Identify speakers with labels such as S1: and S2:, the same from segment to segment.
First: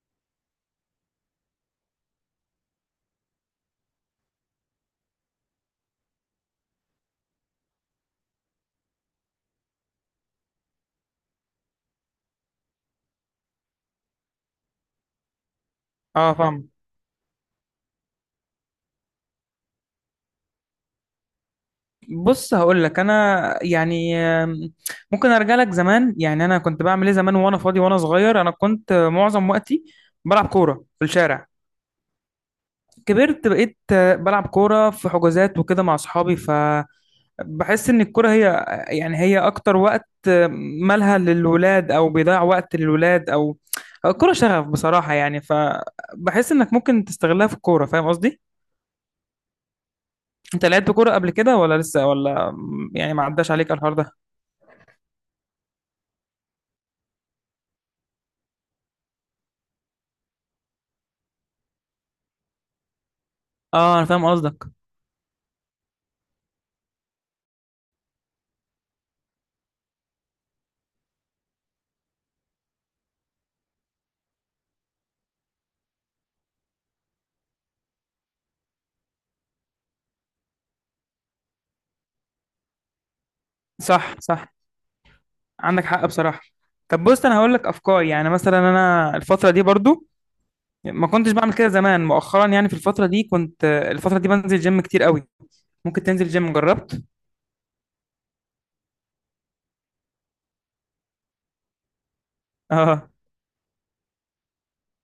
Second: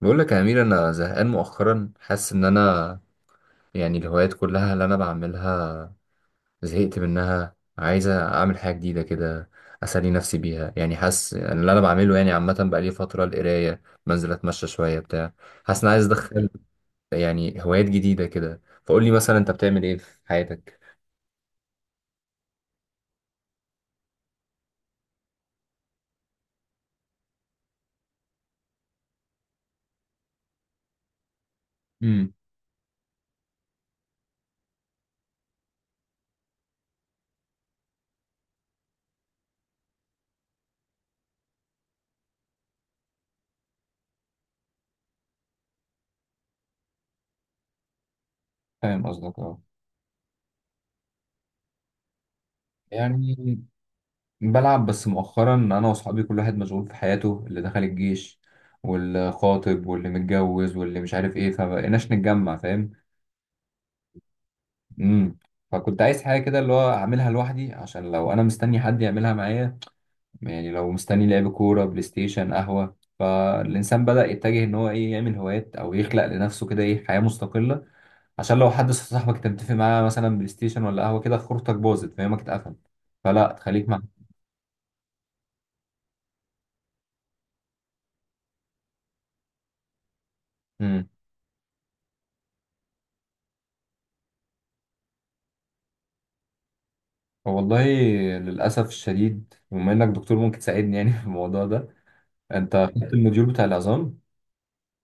S1: بقول لك يا أمير، أنا زهقان مؤخرا. حاسس إن أنا الهوايات كلها اللي أنا بعملها زهقت منها، عايزة أعمل حاجة جديدة كده أسلي نفسي بيها. يعني حاسس إن اللي أنا بعمله يعني عامة بقالي فترة القراية، بنزل أتمشى شوية بتاع. حاسس إن أنا عايز
S2: اه،
S1: أدخل
S2: فاهم.
S1: يعني هوايات جديدة كده. فقول لي مثلا أنت بتعمل إيه في حياتك؟
S2: بص هقول لك انا يعني ممكن ارجع لك زمان. يعني انا كنت بعمل ايه زمان وانا فاضي وانا صغير. انا كنت معظم وقتي بلعب كوره في الشارع.
S1: امم.
S2: كبرت بقيت بلعب كوره في حجوزات وكده مع اصحابي. فبحس ان الكوره هي يعني هي اكتر وقت، مالها للولاد او بيضيع وقت للولاد، او أو الكوره شغف بصراحه. يعني فبحس انك ممكن تستغلها في الكوره، فاهم قصدي؟
S1: فاهم قصدك، اه.
S2: انت لعبت كوره قبل كده ولا لسه ولا يعني؟ ما
S1: يعني
S2: عداش عليك الحوار ده.
S1: بلعب، بس مؤخرا انا واصحابي كل واحد مشغول في حياته، اللي دخل الجيش واللي خاطب واللي متجوز واللي مش عارف ايه، فمبقيناش نتجمع، فاهم.
S2: اه، انا فاهم قصدك.
S1: امم. فكنت عايز حاجه كده اللي هو اعملها لوحدي، عشان لو انا مستني حد يعملها معايا، يعني لو مستني لعب كوره، بلاي ستيشن، قهوه، فالانسان بدأ يتجه ان هو ايه يعمل هوايات او يخلق لنفسه كده ايه حياه مستقله. عشان لو حد صاحبك انت متفق معاه مثلا بلاي ستيشن ولا قهوه كده خروجتك باظت، فاهمك، اتقفل فلا، تخليك
S2: صح، صح، عندك حق بصراحه. طب بص، انا هقول لك افكار. يعني مثلا انا الفتره دي برضو
S1: معاه.
S2: ما كنتش بعمل كده زمان. مؤخرا يعني في الفتره دي كنت الفتره دي بنزل جيم كتير قوي. ممكن تنزل جيم. جربت؟
S1: والله للأسف الشديد، بما إنك دكتور ممكن تساعدني يعني في الموضوع ده. أنت
S2: اه.
S1: خدت الموديول بتاع العظام.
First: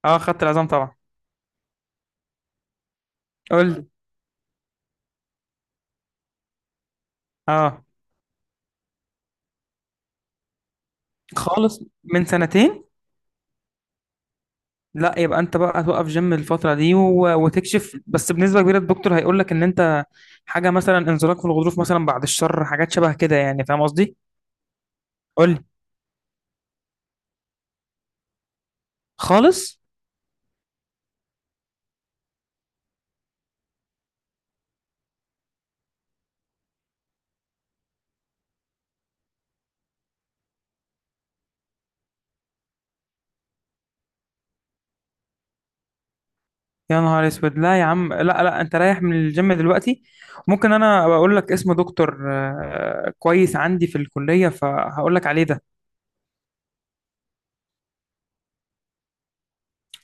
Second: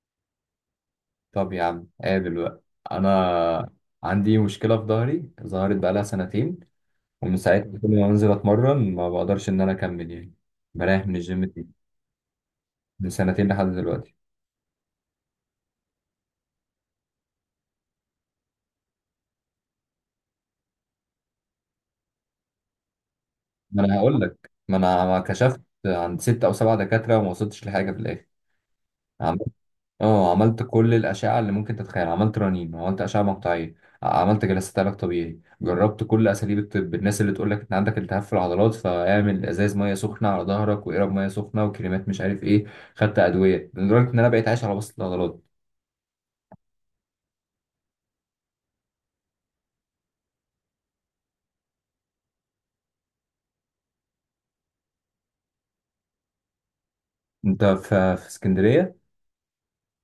S2: اه، خدت العظام طبعا.
S1: طب يا عم قابل بقى.
S2: قول
S1: أنا
S2: لي.
S1: عندي مشكلة في ظهري، ظهرت بقالها سنتين، ومن ساعتها
S2: اه.
S1: كل ما بنزل أتمرن ما بقدرش إن أنا أكمل يعني. بريح من الجيم دي.
S2: خالص. من سنتين؟
S1: من سنتين لحد دلوقتي.
S2: لا، يبقى انت بقى توقف جيم الفتره دي وتكشف. بس بنسبه كبيره الدكتور هيقول لك ان انت حاجه مثلا انزلاق في الغضروف مثلا، بعد الشر، حاجات شبه كده. يعني فاهم
S1: ما أنا
S2: قصدي؟
S1: هقول لك، ما أنا
S2: قول
S1: كشفت
S2: لي.
S1: عند ست أو سبعة دكاترة وما وصلتش لحاجة في الآخر.
S2: خالص.
S1: اه، عملت كل الأشعة اللي ممكن تتخيل، عملت رنين، عملت أشعة مقطعية، عملت جلسات علاج طبيعي، جربت كل أساليب الطب. الناس اللي تقول لك أنت عندك التهاب في العضلات فاعمل إزاز مية سخنة على ظهرك، وإقرب مية سخنة، وكريمات مش عارف إيه. خدت أدوية لدرجة إن أنا بقيت عايش على بسط العضلات.
S2: يا نهار اسود! لا يا عم، لا لا، انت رايح من الجيم دلوقتي. ممكن انا بقول لك اسم دكتور كويس عندي في الكلية، فهقول لك عليه ده.
S1: أنت في اسكندرية؟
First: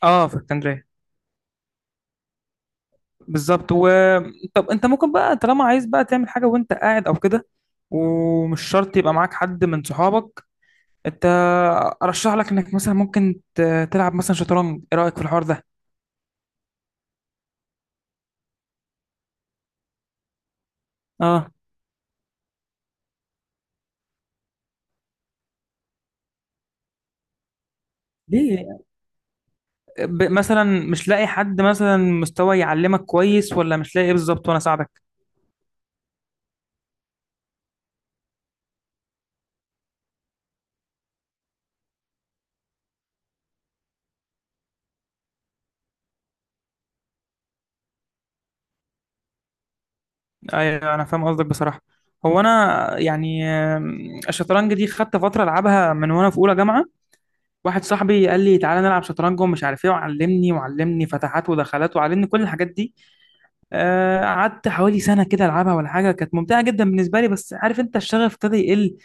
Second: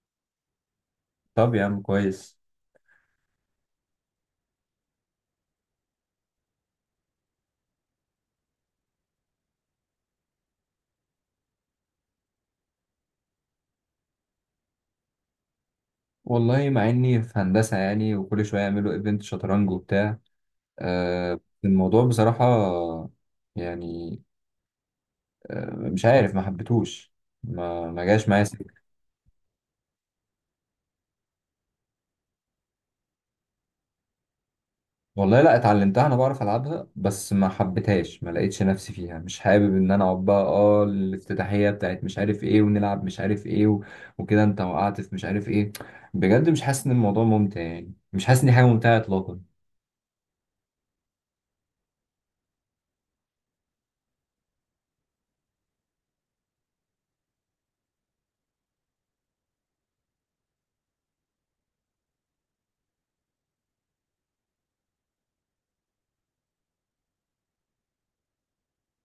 S2: اه، في اسكندرية
S1: طب يا عم كويس.
S2: بالظبط. و طب انت ممكن بقى طالما عايز بقى تعمل حاجة وانت قاعد او كده، ومش شرط يبقى معاك حد من صحابك. انت ارشح لك انك مثلا ممكن تلعب مثلا شطرنج. ايه رأيك في الحوار ده؟
S1: والله مع إني في هندسة يعني، وكل شوية يعملوا إيفنت شطرنج وبتاع.
S2: اه.
S1: الموضوع بصراحة يعني مش عارف، ما حبيتهوش، ما جاش معايا.
S2: ليه؟ مثلا مش لاقي حد مثلا مستوى يعلمك كويس، ولا مش لاقي ايه بالظبط وانا اساعدك؟
S1: والله لا، اتعلمتها، انا بعرف العبها، بس ما حبيتهاش، ما لقيتش نفسي فيها. مش حابب ان انا اقعد بقى اه الافتتاحيه بتاعت مش عارف ايه، ونلعب مش عارف ايه وكده انت وقعت في مش عارف ايه. بجد مش حاسس ان الموضوع ممتع، يعني مش حاسس ان دي حاجه ممتعه اطلاقا.
S2: ايوه انا فاهم قصدك بصراحه. هو انا يعني الشطرنج دي خدت فتره العبها من وانا في اولى جامعه. واحد صاحبي قال لي تعالى نلعب شطرنج ومش عارف ايه، وعلمني وعلمني فتحات ودخلات، وعلمني كل الحاجات دي. قعدت حوالي سنه كده العبها ولا حاجه. كانت ممتعه جدا بالنسبه لي، بس عارف انت الشغف ابتدى يقل.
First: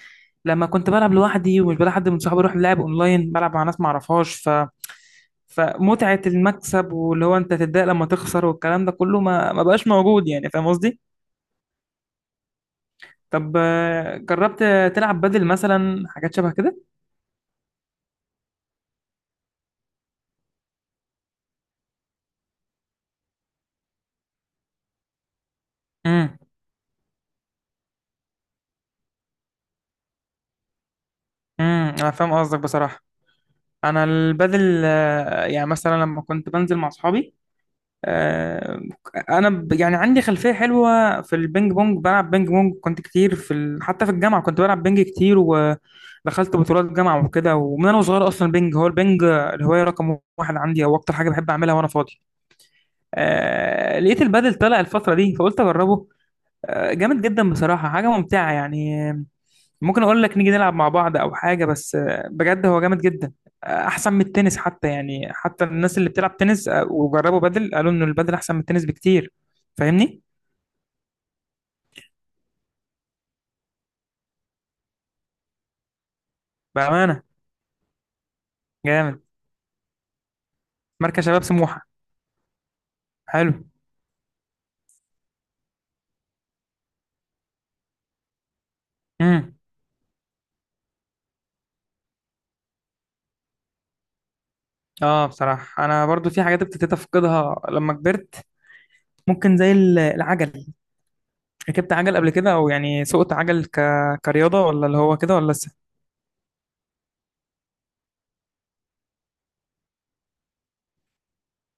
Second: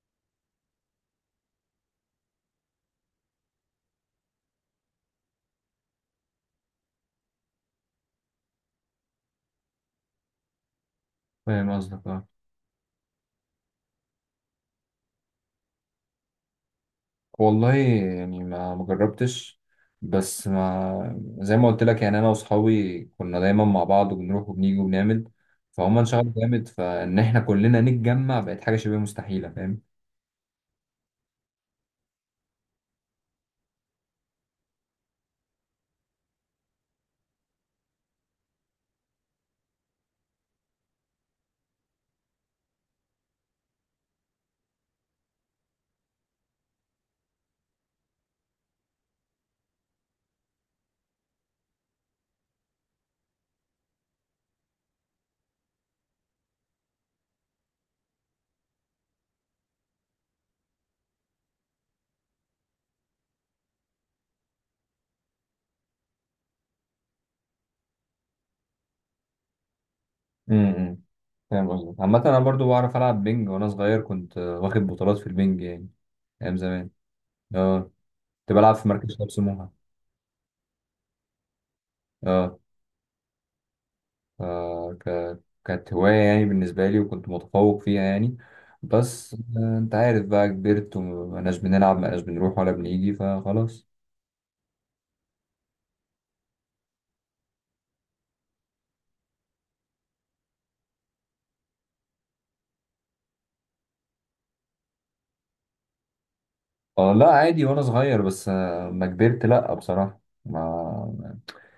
S2: لما كنت بلعب لوحدي ومش بلاقي حد من صحابي اروح لعب اونلاين، بلعب مع ناس ما اعرفهاش ف فمتعه المكسب واللي هو انت تتضايق لما تخسر والكلام ده كله ما بقاش موجود. يعني فاهم قصدي؟
S1: فاهم قصدك، اه.
S2: طب جربت تلعب بدل مثلا، حاجات شبه كده؟
S1: والله يعني ما جربتش، بس ما زي ما قلت لك يعني انا واصحابي كنا دايما مع بعض وبنروح وبنيجي وبنعمل، فهم انشغلوا
S2: امم.
S1: جامد، فان احنا كلنا نتجمع بقت حاجه شبه مستحيله، فاهم.
S2: امم، انا فاهم قصدك بصراحه. انا البدل، يعني مثلا لما كنت بنزل مع اصحابي، آه، انا يعني عندي خلفيه حلوه في البينج بونج. بلعب بينج بونج كنت كتير في حتى في الجامعه كنت بلعب بينج كتير، ودخلت بطولات جامعه وكده. ومن انا صغير اصلا بينج، هو البينج الهوايه رقم واحد عندي، او اكتر حاجه بحب اعملها وانا فاضي. لقيت البدل طلع الفتره دي فقلت اجربه. جامد جدا بصراحه، حاجه ممتعه يعني. ممكن اقول لك نيجي نلعب مع بعض او حاجه. بس بجد هو جامد جدا. احسن من التنس حتى. يعني حتى الناس اللي بتلعب تنس وجربوا بدل قالوا ان البدل احسن من التنس بكتير. فاهمني؟
S1: امم. فاهم قصدك. عامة أنا برضو بعرف ألعب بينج، وأنا صغير كنت واخد بطولات في البينج يعني، أيام زمان.
S2: بامانه.
S1: أه، كنت بلعب في مركز
S2: جامد.
S1: شباب سموحة.
S2: مركز شباب سموحه.
S1: أه،
S2: حلو.
S1: آه، ك... كانت هواية يعني بالنسبة لي، وكنت متفوق فيها يعني، بس
S2: امم.
S1: أنت عارف بقى كبرت ومبقناش بنلعب، مبقناش بنروح ولا بنيجي، فخلاص.
S2: اه بصراحه، انا برضو في حاجات ابتديت افقدها لما كبرت. ممكن زي العجل. ركبت عجل قبل كده، او يعني سوقت عجل كرياضه ولا اللي هو كده ولا لسه
S1: أه لا عادي، وأنا صغير، بس ما كبرت لأ بصراحة، ما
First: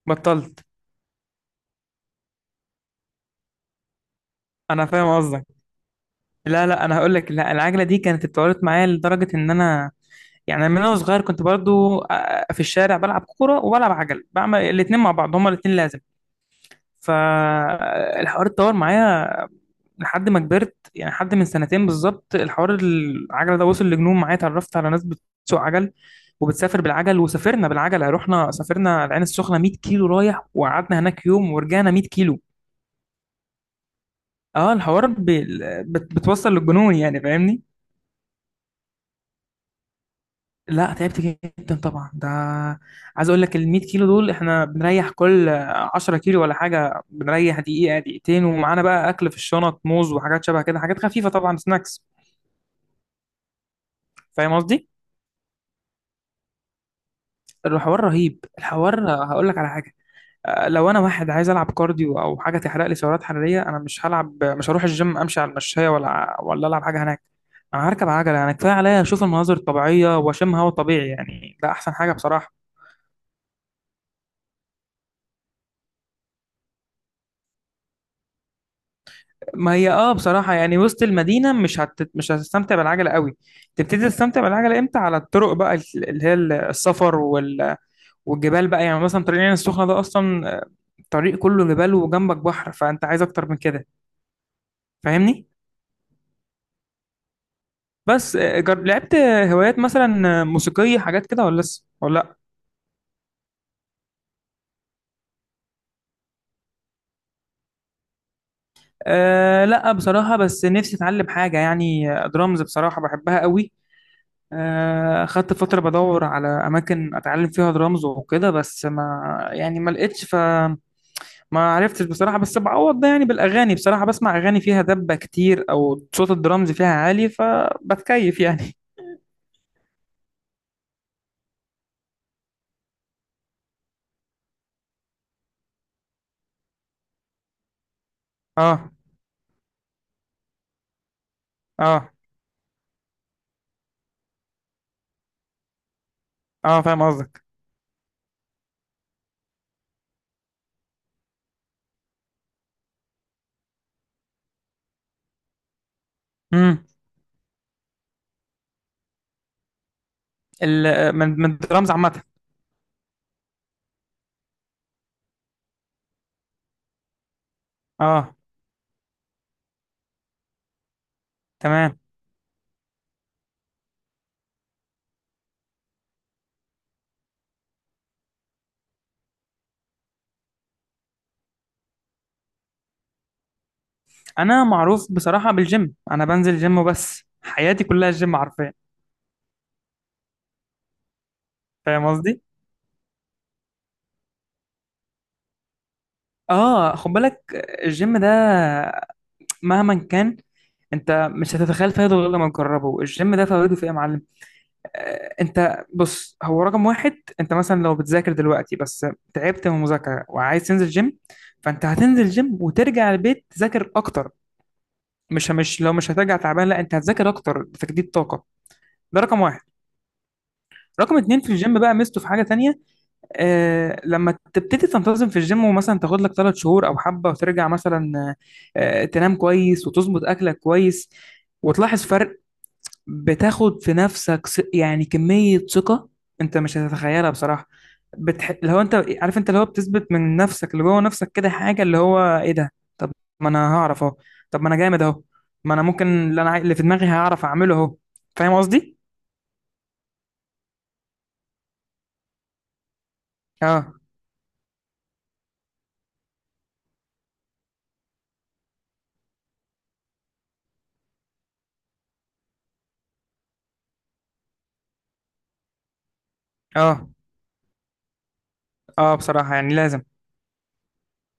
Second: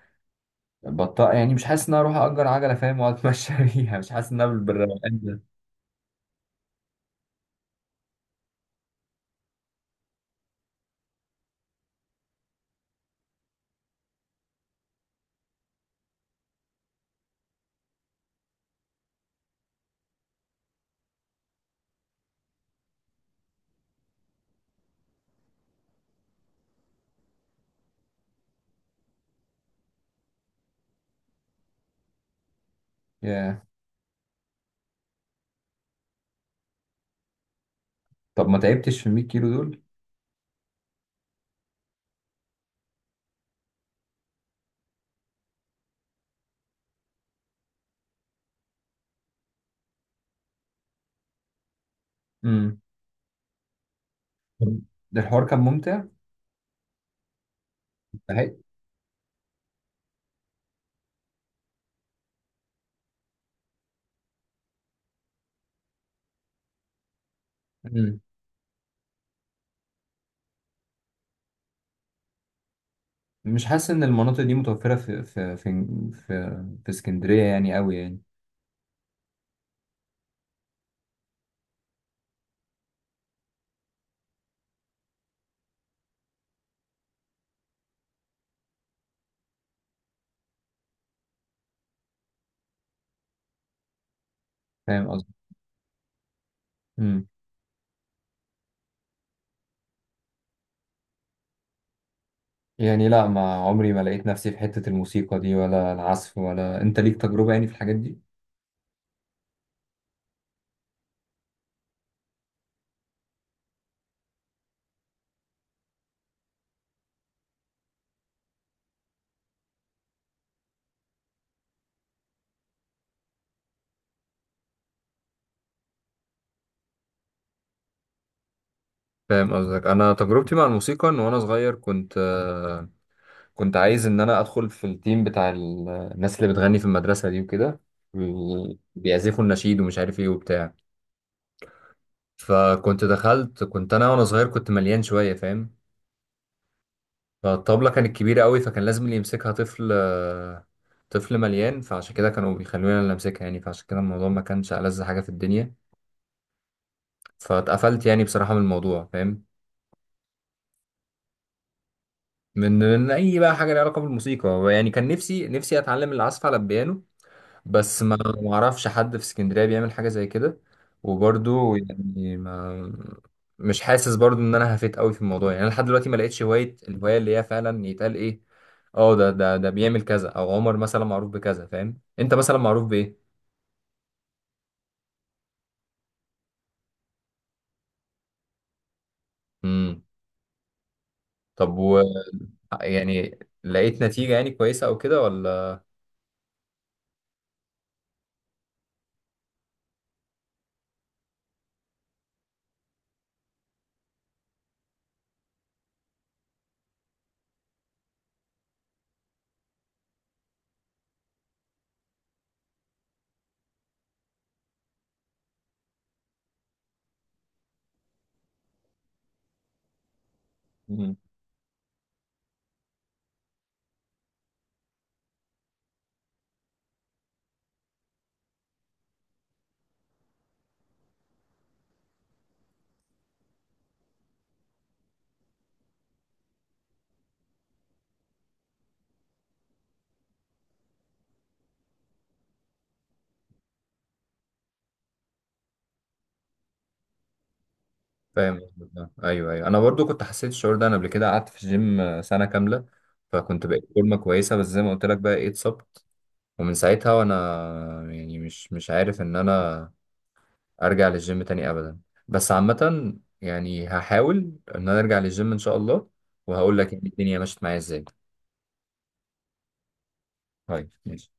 S2: بطلت؟
S1: بطأ. يعني مش حاسس إن أنا أروح أجر عجلة، فاهم، وأتمشى بيها. مش حاسس إن أنا
S2: انا فاهم
S1: بالروقان ده.
S2: قصدك. لا لا، انا هقول لك. لا العجله دي كانت اتطورت معايا لدرجه ان انا يعني من وانا صغير كنت برضو في الشارع بلعب كوره وبلعب عجل، بعمل الاتنين مع بعض، هما الاتنين لازم. فالحوار اتطور معايا لحد ما كبرت. يعني حد من سنتين بالظبط الحوار العجله ده وصل لجنون معايا. اتعرفت على ناس بتسوق عجل وبتسافر بالعجل، وسافرنا بالعجله. رحنا سافرنا العين السخنه 100 كيلو رايح، وقعدنا هناك يوم، ورجعنا 100 كيلو.
S1: ياه.
S2: اه الحوار بتوصل للجنون. يعني فاهمني؟
S1: طب ما تعبتش في 100 كيلو دول؟
S2: لا تعبت جدا طبعا. ده عايز اقول لك ال 100 كيلو دول احنا بنريح كل 10 كيلو ولا حاجه، بنريح دقيقه دقيقتين، ومعانا بقى اكل في الشنط، موز وحاجات شبه كده، حاجات خفيفه طبعا، سناكس. فاهم قصدي؟
S1: ده الحوار كان ممتع،
S2: الحوار رهيب.
S1: استحق.
S2: الحوار هقول لك على حاجه. لو انا واحد عايز العب كارديو او حاجه تحرق لي سعرات حراريه، انا مش هلعب، مش هروح الجيم امشي على المشايه ولا ولا العب حاجه هناك. انا هركب
S1: مم.
S2: عجله. انا كفايه عليا اشوف المناظر الطبيعيه واشم هواء طبيعي. يعني ده احسن حاجه بصراحه.
S1: مش حاسس ان المناطق دي متوفره في اسكندريه يعني، قوي يعني.
S2: ما هي اه بصراحة يعني وسط المدينة مش هتستمتع بالعجلة قوي. تبتدي تستمتع بالعجلة امتى؟ على الطرق بقى، اللي هي السفر والجبال بقى. يعني مثلا طريق العين السخنة ده أصلا طريق كله جبال وجنبك بحر، فأنت عايز أكتر من كده؟
S1: فاهم قصدي.
S2: فاهمني؟
S1: مم.
S2: بس لعبت هوايات مثلا موسيقية، حاجات كده ولا لسه؟ ولا لأ؟
S1: يعني لا، ما عمري ما لقيت نفسي في حته الموسيقى دي ولا العزف. ولا انت ليك تجربه يعني في الحاجات دي؟
S2: أه لا بصراحة. بس نفسي أتعلم حاجة. يعني درامز بصراحة بحبها قوي. خدت فترة بدور على أماكن أتعلم فيها درامز وكده، بس ما يعني ما لقيتش، فما عرفتش بصراحة. بس بعوض ده يعني بالأغاني. بصراحة بسمع أغاني فيها دبة كتير، أو صوت الدرامز فيها عالي، فبتكيف يعني.
S1: فاهم قصدك. انا تجربتي مع الموسيقى ان وانا صغير كنت كنت عايز ان انا ادخل في التيم بتاع الناس اللي بتغني في المدرسه دي وكده، وال-
S2: اه.
S1: بيعزفوا النشيد ومش عارف ايه وبتاع.
S2: اه.
S1: فكنت دخلت، كنت انا وانا صغير كنت مليان شويه، فاهم.
S2: اه فاهم قصدك.
S1: فالطبلة كانت كبيرة قوي، فكان لازم اللي يمسكها طفل طفل مليان، فعشان كده كانوا بيخلوني اللي امسكها يعني. فعشان كده الموضوع ما كانش ألذ حاجة في الدنيا،
S2: امم.
S1: فاتقفلت يعني بصراحة من الموضوع، فاهم.
S2: من الدرامز عامة.
S1: من اي بقى حاجة ليها علاقة بالموسيقى يعني. كان نفسي، نفسي اتعلم العزف على البيانو، بس ما
S2: اه.
S1: ما اعرفش حد في اسكندرية بيعمل حاجة زي كده، وبرضو
S2: تمام.
S1: يعني ما، مش حاسس برضو ان انا هفيت قوي في الموضوع. يعني انا لحد دلوقتي ما لقيتش هواية، الهواية اللي هي فعلا يتقال ايه، اه ده بيعمل كذا، او عمر مثلا معروف بكذا، فاهم، انت مثلا معروف بايه.
S2: أنا معروف بصراحة بالجيم. أنا بنزل جيم وبس، حياتي كلها الجيم حرفيا.
S1: امم. طب و،
S2: فاهم قصدي؟
S1: يعني لقيت نتيجة يعني كويسة او كده ولا؟
S2: اه خد بالك، الجيم ده مهما كان، انت مش هتتخيل فايده غير لما تجربه. الجيم ده فايده في ايه يا معلم؟ انت بص، هو رقم واحد، انت مثلا لو بتذاكر دلوقتي بس تعبت من المذاكره وعايز تنزل جيم، فانت هتنزل جيم وترجع البيت تذاكر اكتر. مش لو مش هترجع تعبان، لا انت هتذاكر اكتر، تجديد طاقه. ده رقم واحد.
S1: مم.
S2: رقم اتنين في الجيم بقى ميزته في حاجه تانية. آه لما تبتدي تنتظم في الجيم ومثلا تاخد لك ثلاث شهور او حبه وترجع مثلا، تنام كويس وتظبط اكلك كويس وتلاحظ فرق. بتاخد في نفسك يعني كمية ثقة انت مش هتتخيلها بصراحة. لو انت عارف، انت اللي هو بتثبت من نفسك، اللي جوه نفسك كده حاجة اللي هو ايه ده؟ طب ما انا هعرف اهو. طب ما انا جامد اهو. ما انا ممكن اللي انا اللي في دماغي هعرف اعمله اهو. فاهم
S1: فاهم
S2: قصدي؟
S1: قصدك. ايوه ايوه، انا برضو كنت حسيت الشعور ده، انا قبل كده قعدت في الجيم سنة كاملة، فكنت بقيت
S2: اه.
S1: فورمة كويسة، بس زي ما قلت لك بقى ايه، اتصبت، ومن ساعتها وانا يعني مش عارف ان انا ارجع للجيم تاني ابدا. بس عامة يعني هحاول ان انا ارجع للجيم ان شاء الله، وهقول لك يعني
S2: اه.
S1: الدنيا مشيت معايا ازاي.
S2: اه بصراحة يعني لازم.
S1: طيب ماشي.